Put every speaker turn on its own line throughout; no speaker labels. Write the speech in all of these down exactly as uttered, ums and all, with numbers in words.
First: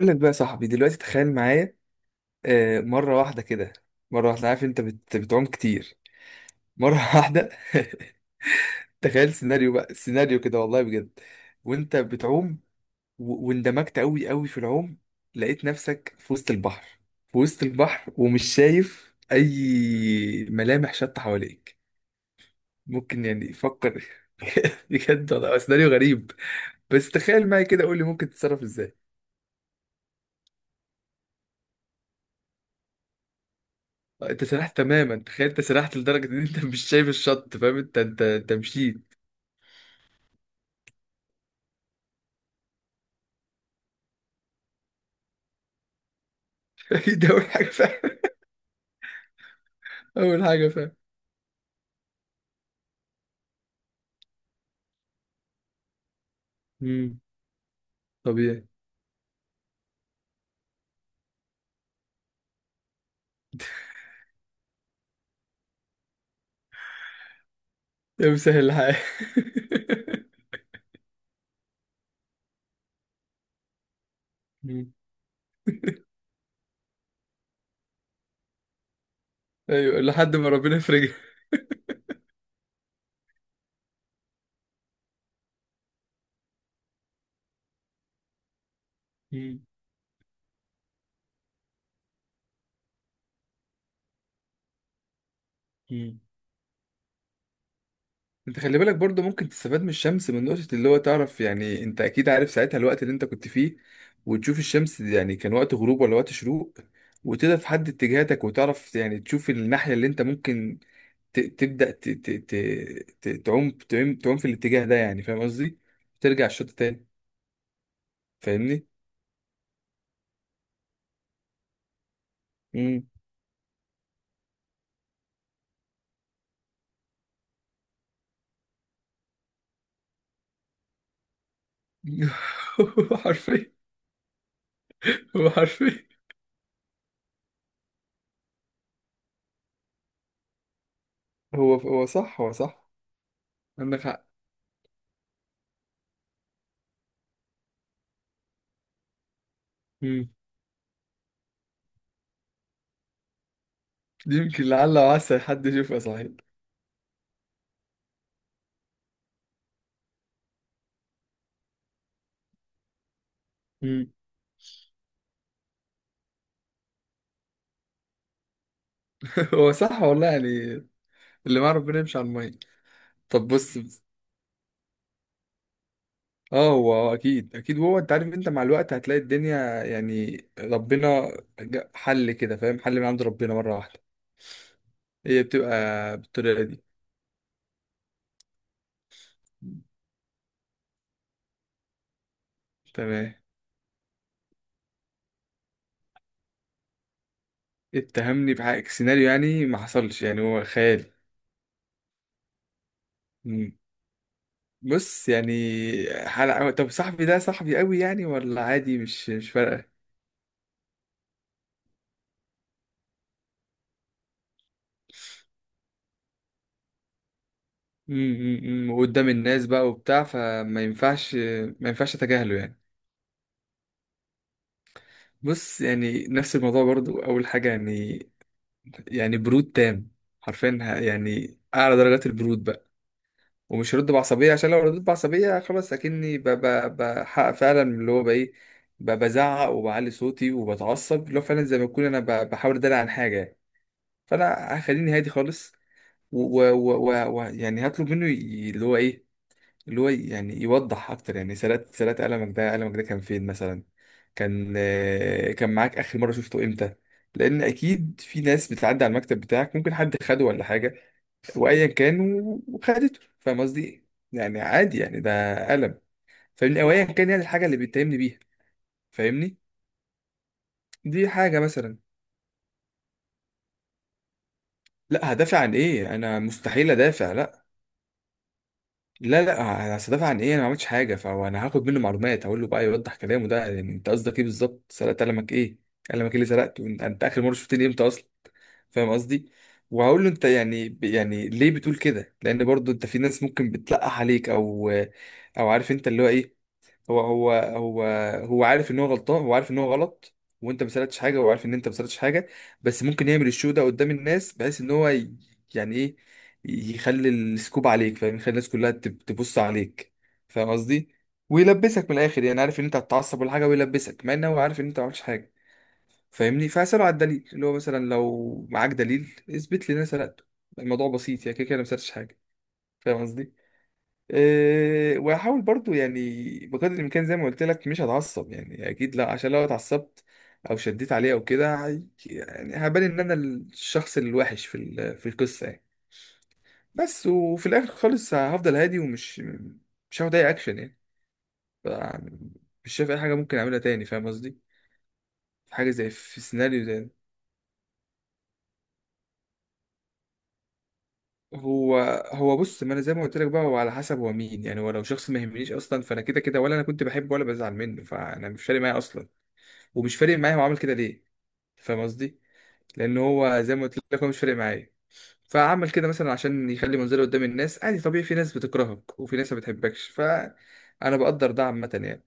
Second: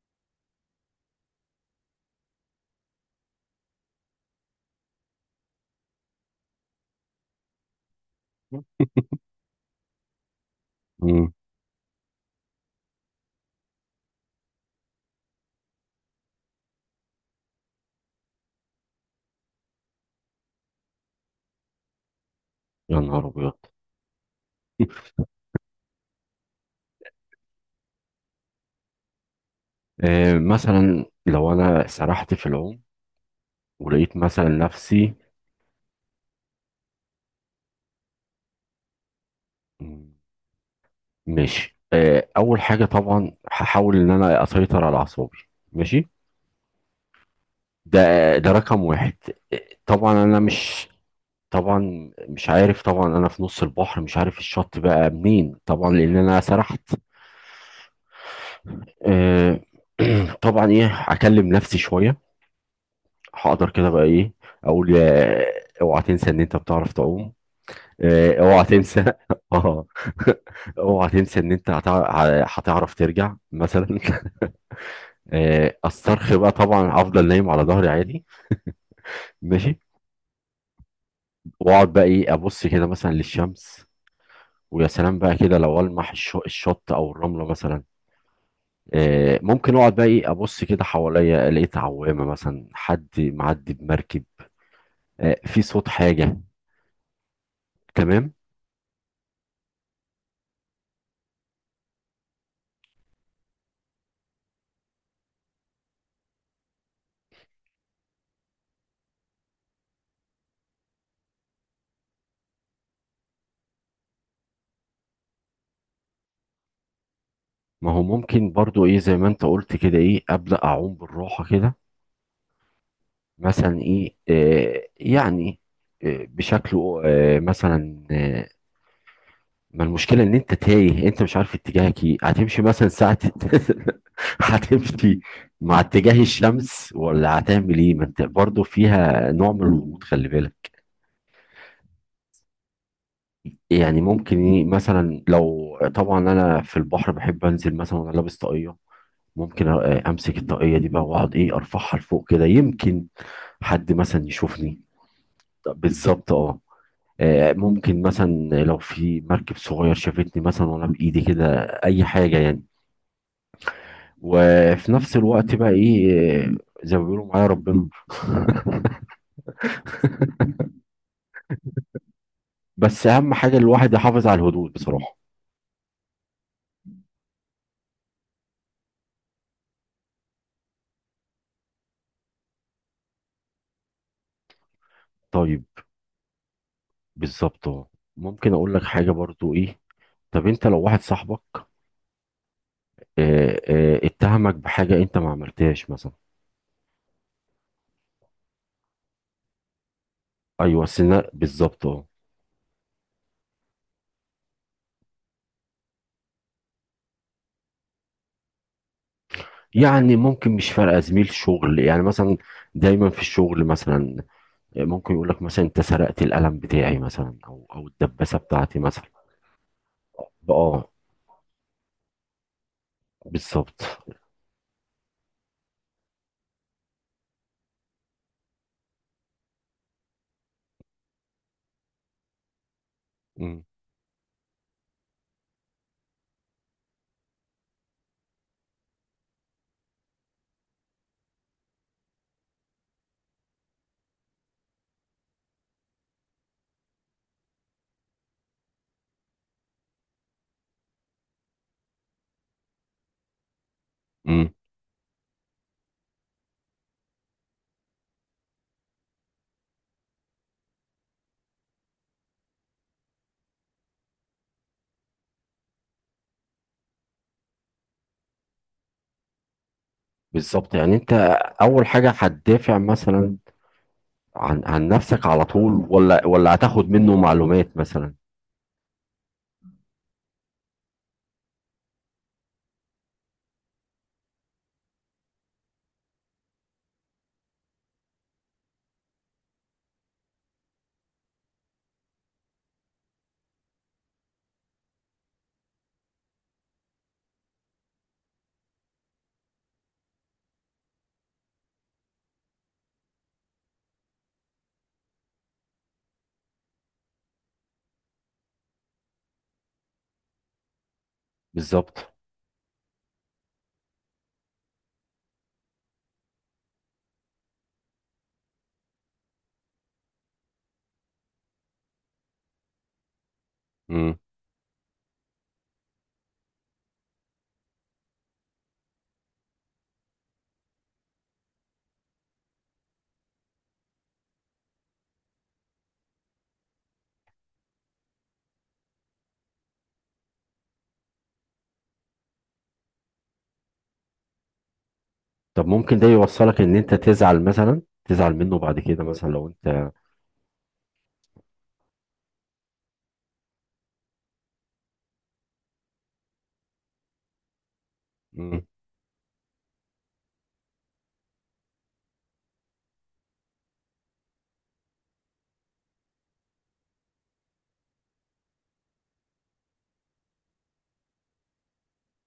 اقول لك بقى يا صاحبي دلوقتي تخيل معايا. آه، مرة واحدة كده، مرة واحدة، عارف انت بت... بتعوم كتير مرة واحدة. تخيل سيناريو بقى سيناريو كده والله بجد،
مم.
وانت بتعوم و... واندمجت قوي قوي في العوم، لقيت نفسك في وسط البحر، في وسط البحر ومش شايف اي ملامح شط حواليك.
يا
ممكن
نهار ابيض!
يعني فكر. بجد والله هو سيناريو غريب، بس تخيل معايا كده قول لي ممكن تتصرف ازاي.
آه، مثلا لو انا سرحت في العوم ولقيت
انت
مثلا
سرحت
نفسي.
تماما، تخيل انت سرحت لدرجه ان انت مش شايف الشط فاهم؟ انت انت انت مشيت.
مم، ماشي. آه، اول حاجه طبعا هحاول ان انا اسيطر على اعصابي. ماشي.
ده اول حاجه
ده
فاهم،
ده رقم واحد. آه، طبعا انا
اول حاجه
مش
فاهم.
طبعا مش عارف. طبعا انا في نص البحر، مش عارف الشط بقى منين، طبعا لان انا سرحت.
امم طبيعي.
آه، طبعا ايه هكلم نفسي شويه. هقدر كده بقى ايه اقول، آه، اوعى تنسى ان انت بتعرف تعوم.
يا
آه، اوعى
مسهل الحال.
تنسى اه، اوعى تنسى ان انت هتع- هتعرف ترجع مثلا.
مم.
آه، استرخي بقى، طبعا افضل نايم على ظهري عادي. ماشي.
ايوه، لحد ما ربنا يفرجها.
واقعد بقى ايه ابص كده مثلا للشمس، ويا سلام بقى كده لو المح الش- الشط او الرمله مثلا. آه،
مم.
ممكن اقعد بقى ايه ابص كده حواليا، لقيت عوامه مثلا، حد معدي بمركب، آه، في صوت
مم.
حاجه. تمام.
انت خلي بالك برضو، ممكن تستفاد من الشمس، من نقطة اللي هو تعرف، يعني انت اكيد عارف ساعتها الوقت اللي انت كنت فيه، وتشوف الشمس دي يعني كان وقت غروب ولا وقت شروق، وتقدر تحدد اتجاهاتك وتعرف، يعني تشوف الناحية اللي انت ممكن ت- تبدأ ت- ت- ت- ت- تعوم تعوم تعوم في الاتجاه ده، يعني فاهم قصدي؟ ترجع الشط تاني.
ما هو ممكن برضو
فاهمني؟
ايه، زي ما انت قلت كده، ايه ابدا اعوم بالراحه كده.
امم.
مثلا ايه آه، يعني آه، بشكله آه، مثلا آه، ما المشكله ان انت تايه، انت مش عارف اتجاهك، ايه هتمشي مثلا
هو
ساعه؟
حرفيا،
هتمشي
هو
مع
حرفيا.
اتجاه الشمس ولا هتعمل ايه؟ ما انت برضه فيها نوع من الغموض، خلي بالك.
هو هو صح، هو صح.
يعني
عندك حق.
ممكن ايه مثلا، لو طبعا انا في البحر بحب انزل مثلا وانا لابس طاقيه، ممكن آه،
امم.
امسك الطاقيه دي بقى واقعد ايه ارفعها لفوق كده، يمكن حد مثلا
يمكن
يشوفني.
لعل وعسى حد
طب
يشوفها صحيح.
بالظبط، اه. آه، ممكن مثلا لو في مركب صغير شافتني مثلا وانا بايدي كده، اي حاجه يعني.
امم.
وفي نفس الوقت بقى ايه آه، زي ما بيقولوا، معايا ربنا.
هو صح والله يعني، اللي مع ربنا يمشي على الميه.
بس اهم
طب
حاجه
بص
الواحد
بص.
يحافظ على الهدوء بصراحه.
اه، هو هو اكيد اكيد، هو انت عارف، انت مع الوقت هتلاقي الدنيا يعني ربنا جا- حل كده، فاهم؟ حل من عند ربنا مره واحده، هي
طيب.
بتبقى بالطريقه
بالظبط أهو. ممكن اقول لك حاجه برضو
دي.
ايه. طب انت لو واحد صاحبك
تمام.
آه، آه، اتهمك بحاجه انت ما عملتهاش مثلا.
اتهمني بحق سيناريو يعني ما حصلش، يعني هو
ايوه
خيالي.
سنة بالظبط، اه.
مم. بص يعني حلقة، طب صاحبي ده صاحبي قوي يعني ولا عادي؟ مش مش فارقة.
يعني ممكن مش فارقه، زميل شغل يعني مثلا. دايما في الشغل مثلا ممكن يقول لك مثلا انت سرقت القلم بتاعي مثلا، او او
مم،
الدباسه
مم،
بتاعتي
مم.
مثلا.
وقدام الناس بقى وبتاع، فما
اه،
ينفعش، ما ينفعش اتجاهله يعني.
بالظبط.
بص يعني نفس الموضوع برضو، اول حاجة يعني يعني برود تام. حرفيا، ه- يعني اعلى درجات البرود بقى.
مم.
ومش هرد بعصبية، عشان لو رديت بعصبية خلاص أكني ب- ب- بحقق فعلا اللي هو بإيه، ب- بزعق وبعلي صوتي وبتعصب، اللي هو فعلا زي ما أكون أنا ب- بحاول أدلع عن حاجة يعني. فأنا هخليني هادي خالص، ويعني هطلب منه ي- اللي هو إيه، اللي هو يعني يوضح أكتر، يعني سرقت سرقت قلمك ده، قلمك ده كان فين مثلا،
مم.
كان آه، كان معاك آخر مرة شفته إمتى؟ لأن أكيد في ناس بتعدي على المكتب بتاعك، ممكن حد خده ولا حاجة وايا كان و- وخدته، فاهم قصدي ايه؟ يعني عادي يعني ده قلم، فاهمني؟ او ايا كان يعني الحاجه اللي بيتهمني بيها، فاهمني؟
بالظبط. يعني انت
دي حاجه
اول
مثلا.
حاجه هتدافع مثلا عن عن نفسك
لا،
على
هدافع عن
طول،
ايه؟
ولا
انا
ولا هتاخد
مستحيل
منه
ادافع، لا.
معلومات مثلا؟
لا لا، انا هدافع عن ايه؟ انا ما عملتش حاجه، فهو انا هاخد منه معلومات، هقول له بقى يوضح كلامه ده، يعني انت قصدك ايه بالظبط؟ سرقت قلمك ايه؟ قلمك ايه اللي سرقته انت؟ أنت اخر مره شفتني امتى اصلا؟ فاهم قصدي؟ وهقول له انت، يعني يعني ليه بتقول كده؟ لان برضو انت في ناس ممكن بتلقح عليك او او، عارف انت اللي هو ايه. هو هو هو هو عارف ان هو غلطان، هو عارف ان هو غلط، وانت ما سالتش حاجه، وهو عارف ان انت ما سالتش حاجه، بس ممكن يعمل الشو ده قدام الناس، بحيث ان هو ي- يعني ايه، يخلي السكوب عليك، فاهم، يخلي الناس كلها تب- تبص عليك، فاهم قصدي؟
بالظبط.
ويلبسك من الاخر، يعني عارف ان انت هتتعصب ولا حاجه ويلبسك، مع ان هو عارف ان انت ما عملتش حاجه، فاهمني؟ فاساله على الدليل، اللي هو مثلا لو معاك دليل اثبت لي ان انا سرقته. الموضوع بسيط، يعني كده كده أنا ما سرقتش حاجه، فاهم قصدي؟
مم.
إيه، واحاول برضو يعني بقدر الامكان، زي ما قلت لك، مش هتعصب يعني اكيد لا، عشان لو اتعصبت او شديت عليه او كده هي- يعني هبان ان انا الشخص الوحش في ال- في القصه يعني. بس وفي الاخر خالص هفضل هادي، ومش مش هاخد اي اكشن يعني. ف- مش شايف اي حاجه ممكن اعملها تاني، فاهم قصدي؟
طب
في حاجه
ممكن ده
زي، في
يوصلك ان
سيناريو
انت
زي ده.
تزعل مثلا، تزعل منه بعد كده مثلا لو انت...
هو هو بص، ما انا زي ما قلت لك بقى، هو على حسب هو مين، يعني هو لو شخص ما يهمنيش اصلا، فانا كده كده، ولا انا كنت بحبه ولا بزعل منه، فانا مش
مم.
فارق معايا اصلا، ومش فارق معايا هو عمل كده ليه، فاهم قصدي؟ لان هو زي ما قلت لك هو مش فارق معايا، فعمل كده مثلا عشان يخلي منظره قدام الناس، عادي طبيعي، في ناس بتكرهك وفي ناس ما بتحبكش، فانا بقدر ده عامه يعني.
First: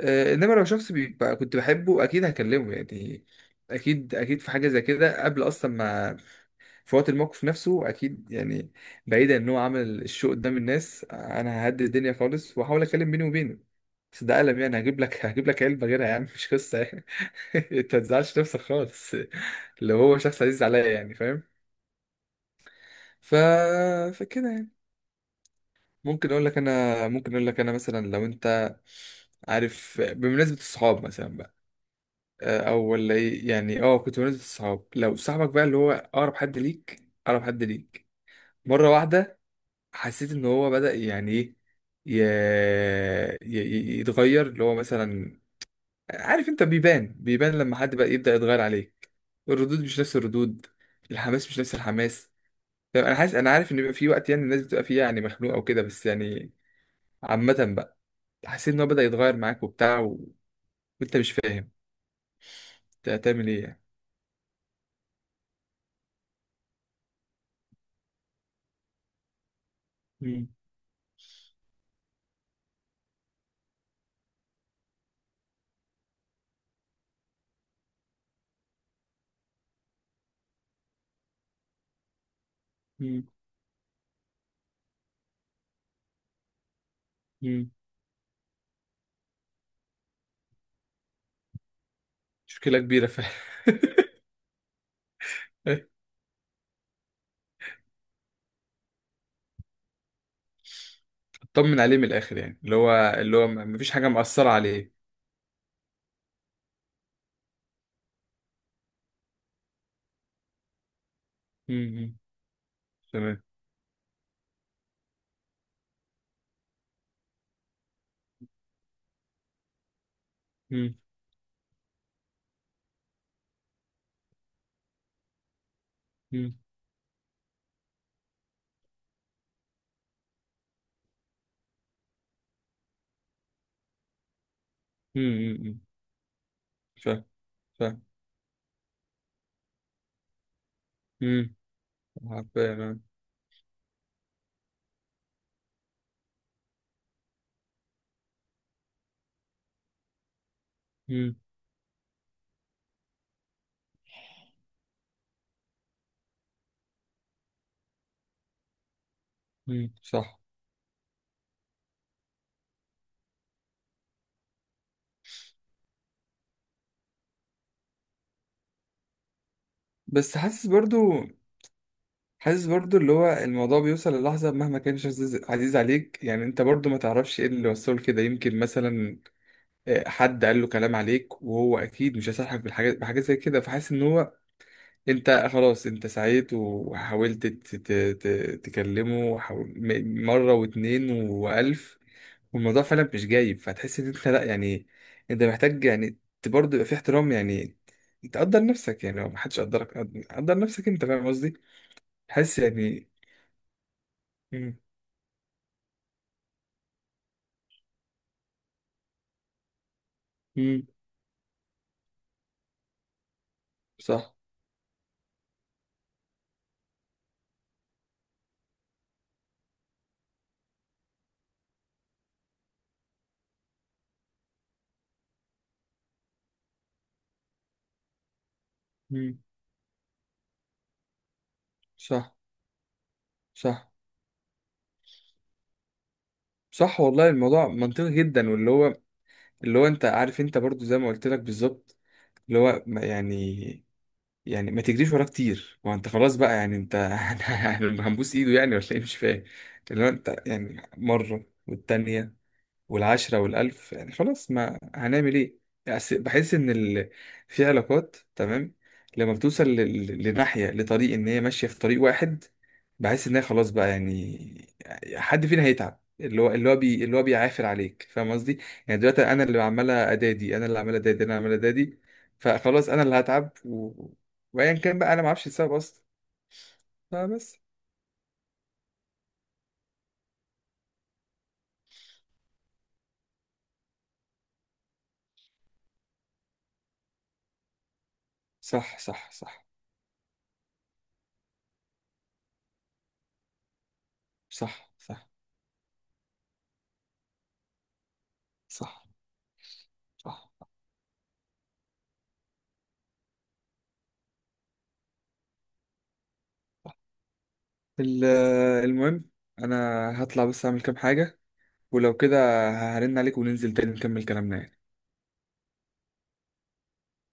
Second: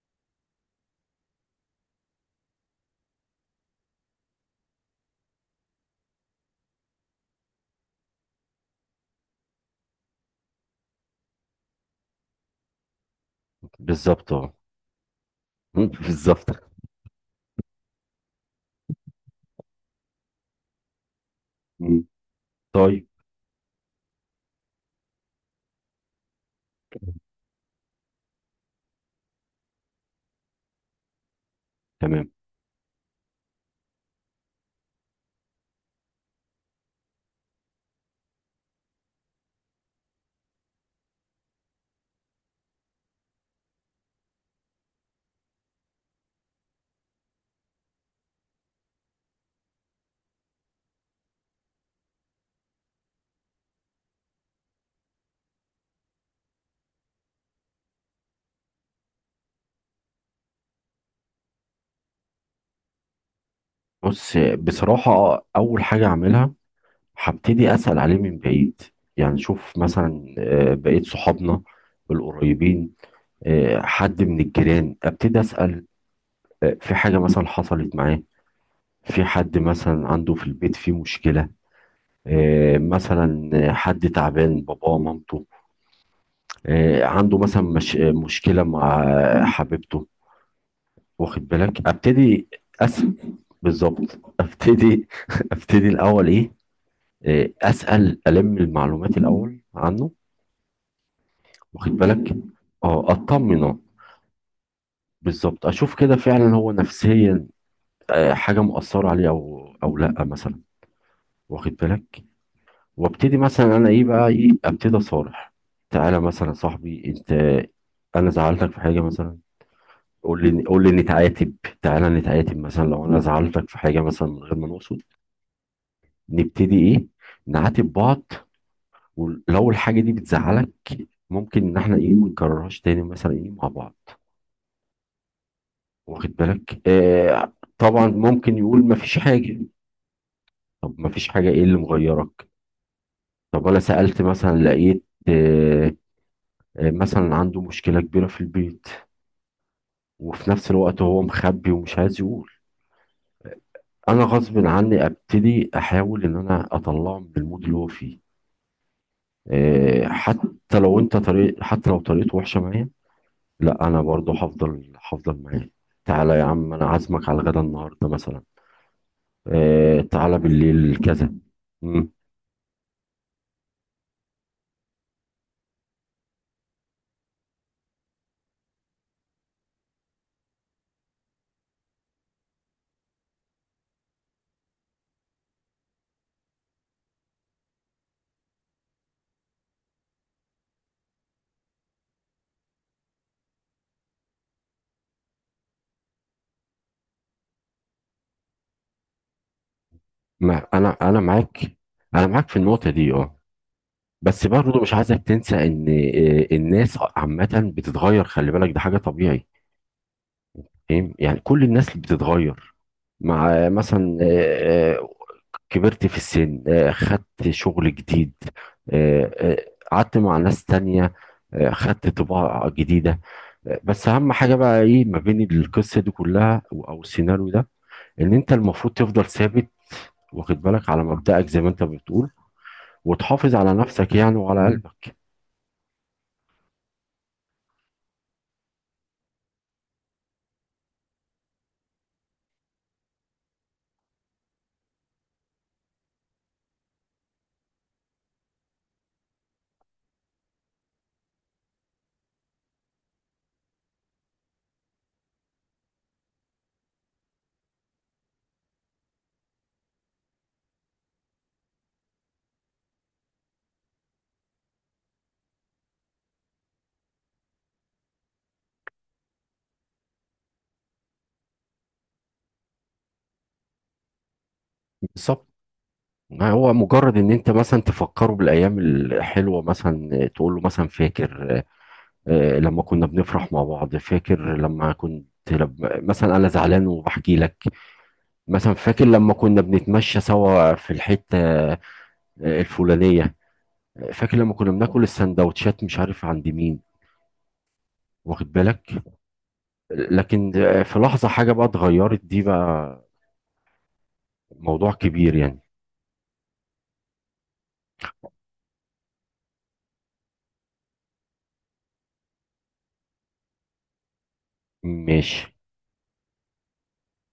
آه، انما لو شخص بيبقى كنت بحبه اكيد هكلمه يعني، اكيد اكيد في حاجه زي كده قبل اصلا ما، في وقت الموقف نفسه اكيد يعني، بعيدا ان هو عمل الشو قدام الناس، انا ههدي الدنيا خالص واحاول اتكلم بيني وبينه. بس
بالظبط،
ده
اه.
قلم يعني، هجيب لك هجيب لك
مم.
علبه غيرها يا عم، مش
بالظبط.
قصه يعني. انت ما تزعلش نفسك خالص لو هو شخص عزيز عليا يعني، فاهم؟
مم. طيب.
ف فكده يعني، ممكن اقول لك انا، ممكن اقول لك انا مثلا لو انت عارف، بمناسبه الصحاب مثلا بقى،
تمام.
آه، او ولا ايه يعني. اه، كنت بمناسبه الصحاب، لو صاحبك بقى اللي هو اقرب حد ليك، اقرب حد ليك مره واحده حسيت ان هو بدأ يعني ايه ي... ي... ي- يتغير، اللي هو مثلا عارف انت، بيبان بيبان لما حد بقى يبدأ يتغير عليك، الردود مش نفس الردود، الحماس مش نفس الحماس. طيب انا حاسس، انا عارف ان بيبقى في وقت يعني الناس بتبقى فيه يعني مخنوقه وكده بس يعني، عامة بقى. حسيت ان هو بدأ يتغير معاك وبتاع و... وانت مش فاهم، انت هتعمل ايه يعني؟
بص بصراحه، اول حاجه اعملها، هبتدي أسأل عليه من بعيد. يعني شوف مثلا
مم.
آه، بقيت صحابنا القريبين، آه، حد من الجيران، أبتدي أسأل آه، في حاجة مثلا حصلت معاه، في حد مثلا عنده في البيت فيه مشكلة، آه،
مم.
مثلا آه، حد تعبان، باباه، مامته، آه، عنده مثلا
مم.
مش آه، مشكلة مع آه، حبيبته. واخد بالك؟ أبتدي
مشكلة كبيرة
أسأل.
فعلا.
بالظبط. أبتدي أبتدي الأول إيه، آه، أسأل ألم المعلومات الأول عنه.
طمن
واخد
عليه من
بالك؟
الآخر يعني، اللي هو
اه،
اللي هو
اطمنه.
مفيش حاجة مأثرة عليه.
بالظبط. اشوف كده فعلا هو نفسيا آه، حاجه مؤثره عليه او او لا مثلا. واخد
مم. مم.
بالك؟ وابتدي
تمام.
مثلا انا ايه بقى، ايه ابتدي اصارح. تعالى مثلا يا صاحبي انت، انا زعلتك في حاجه مثلا، قول لي قول لي نتعاتب. تعالى نتعاتب مثلا، لو انا زعلتك في حاجه مثلا من غير ما نقصد،
مم.
نبتدي ايه نعاتب بعض. ولو الحاجه دي بتزعلك، ممكن ان احنا ايه ما نكررهاش تاني مثلا ايه مع بعض.
مم. مم.
واخد بالك؟
فاهم،
آه
فاهم.
طبعا ممكن يقول ما فيش حاجة. طب ما فيش حاجة،
مم.
ايه اللي مغيرك؟
عارفين أنا.
طب انا سألت مثلا، لقيت آه آه مثلا عنده مشكلة كبيرة في البيت، وفي نفس الوقت هو
مم.
مخبي ومش عايز يقول. انا غصب عني ابتدي احاول ان انا اطلعه من المود اللي هو فيه.
مم.
آه
صح.
حتى لو انت طريق، حتى لو طريقته وحشة معايا، لا انا برضه هفضل هفضل معاه. تعالى يا عم، انا عازمك على الغدا النهارده مثلا، آه تعالى
بس حاسس
بالليل
برضو،
كذا. مم.
حاسس برضو اللي هو الموضوع بيوصل للحظة، مهما كانش عزيز عزيز عليك يعني، انت برضو ما تعرفش ايه اللي وصله كده، يمكن مثلا آه، حد قال له كلام عليك، وهو اكيد مش هيصالحك بالحاجات بحاجات زي كده، فحاسس ان هو، انت خلاص انت سعيت وحاولت ت- ت- ت- تكلمه، وحاول- م- مرة واتنين والف، والموضوع فعلا مش جايب، فتحس ان انت لا يعني، انت محتاج يعني ت- برضه يبقى في احترام يعني، تقدر نفسك، يعني لو محدش قدرك قد- قدر
ما
نفسك
انا
انت،
انا
فاهم قصدي؟
معاك، انا معاك في
حاسس
النقطه
يعني.
دي، اه. بس
مم،
برضه مش عايزك تنسى ان آه، الناس عامه بتتغير، خلي بالك، ده حاجه طبيعي.
مم.
فاهم؟ يعني كل الناس بتتغير، مع مثلا
صح.
آه، آه، كبرت في السن، آه، خدت شغل جديد، آه، آه، قعدت مع ناس تانية، آه، خدت طباع جديدة. آه، بس أهم حاجة بقى إيه، ما بين القصة دي كلها أو أو السيناريو ده، إن أنت المفروض تفضل
مم،
ثابت، واخد بالك، على مبدأك زي ما أنت بتقول،
صح.
وتحافظ على
صح.
نفسك يعني، وعلى قلبك.
صح والله، الموضوع منطقي جدا، واللي هو اللي هو انت عارف، انت برضه زي ما قلت لك بالظبط، اللي هو ما- يعني، يعني ما تجريش وراه كتير، ما انت خلاص بقى يعني انت هنبوس ايده يعني ولا ايه؟ مش فاهم. اللي هو انت يعني مرة والتانية والعشرة والألف يعني خلاص، ما هنعمل إيه؟ أس- بحس إن ال... في علاقات تمام لما بتوصل ل... ل- لناحية، لطريق، إن هي ماشية في طريق واحد، بحس إن هي خلاص بقى يعني، حد فينا هيتعب، اللي هو اللي هو بي... اللي هو بيعافر عليك، فاهم قصدي؟ يعني دلوقتي أنا اللي عمال أدادي، أنا اللي عمال أدادي، أنا عمال أدادي، فخلاص أنا اللي هتعب و... وأيا كان بقى، أنا ما
بالظبط.
أعرفش السبب أصلا.
ما هو مجرد ان انت
فبس.
مثلا تفكره بالايام الحلوه، مثلا تقول له مثلا فاكر آه، لما كنا بنفرح مع بعض، فاكر لما كنت، لما مثلا انا زعلان وبحكي لك، مثلا
صح
فاكر
صح
لما كنا
صح،
بنتمشى سوا في الحته آه، الفلانيه، فاكر لما كنا
صح
بناكل
صح
السندوتشات مش عارف عند مين. واخد بالك؟
صح، صح.
لكن آه، في لحظه حاجه بقى اتغيرت، دي بقى موضوع كبير يعني.
ال- آه، المهم انا هطلع بس اعمل كام حاجة، ولو كده هرن عليك وننزل تاني نكمل كلامنا يعني.
ماشي.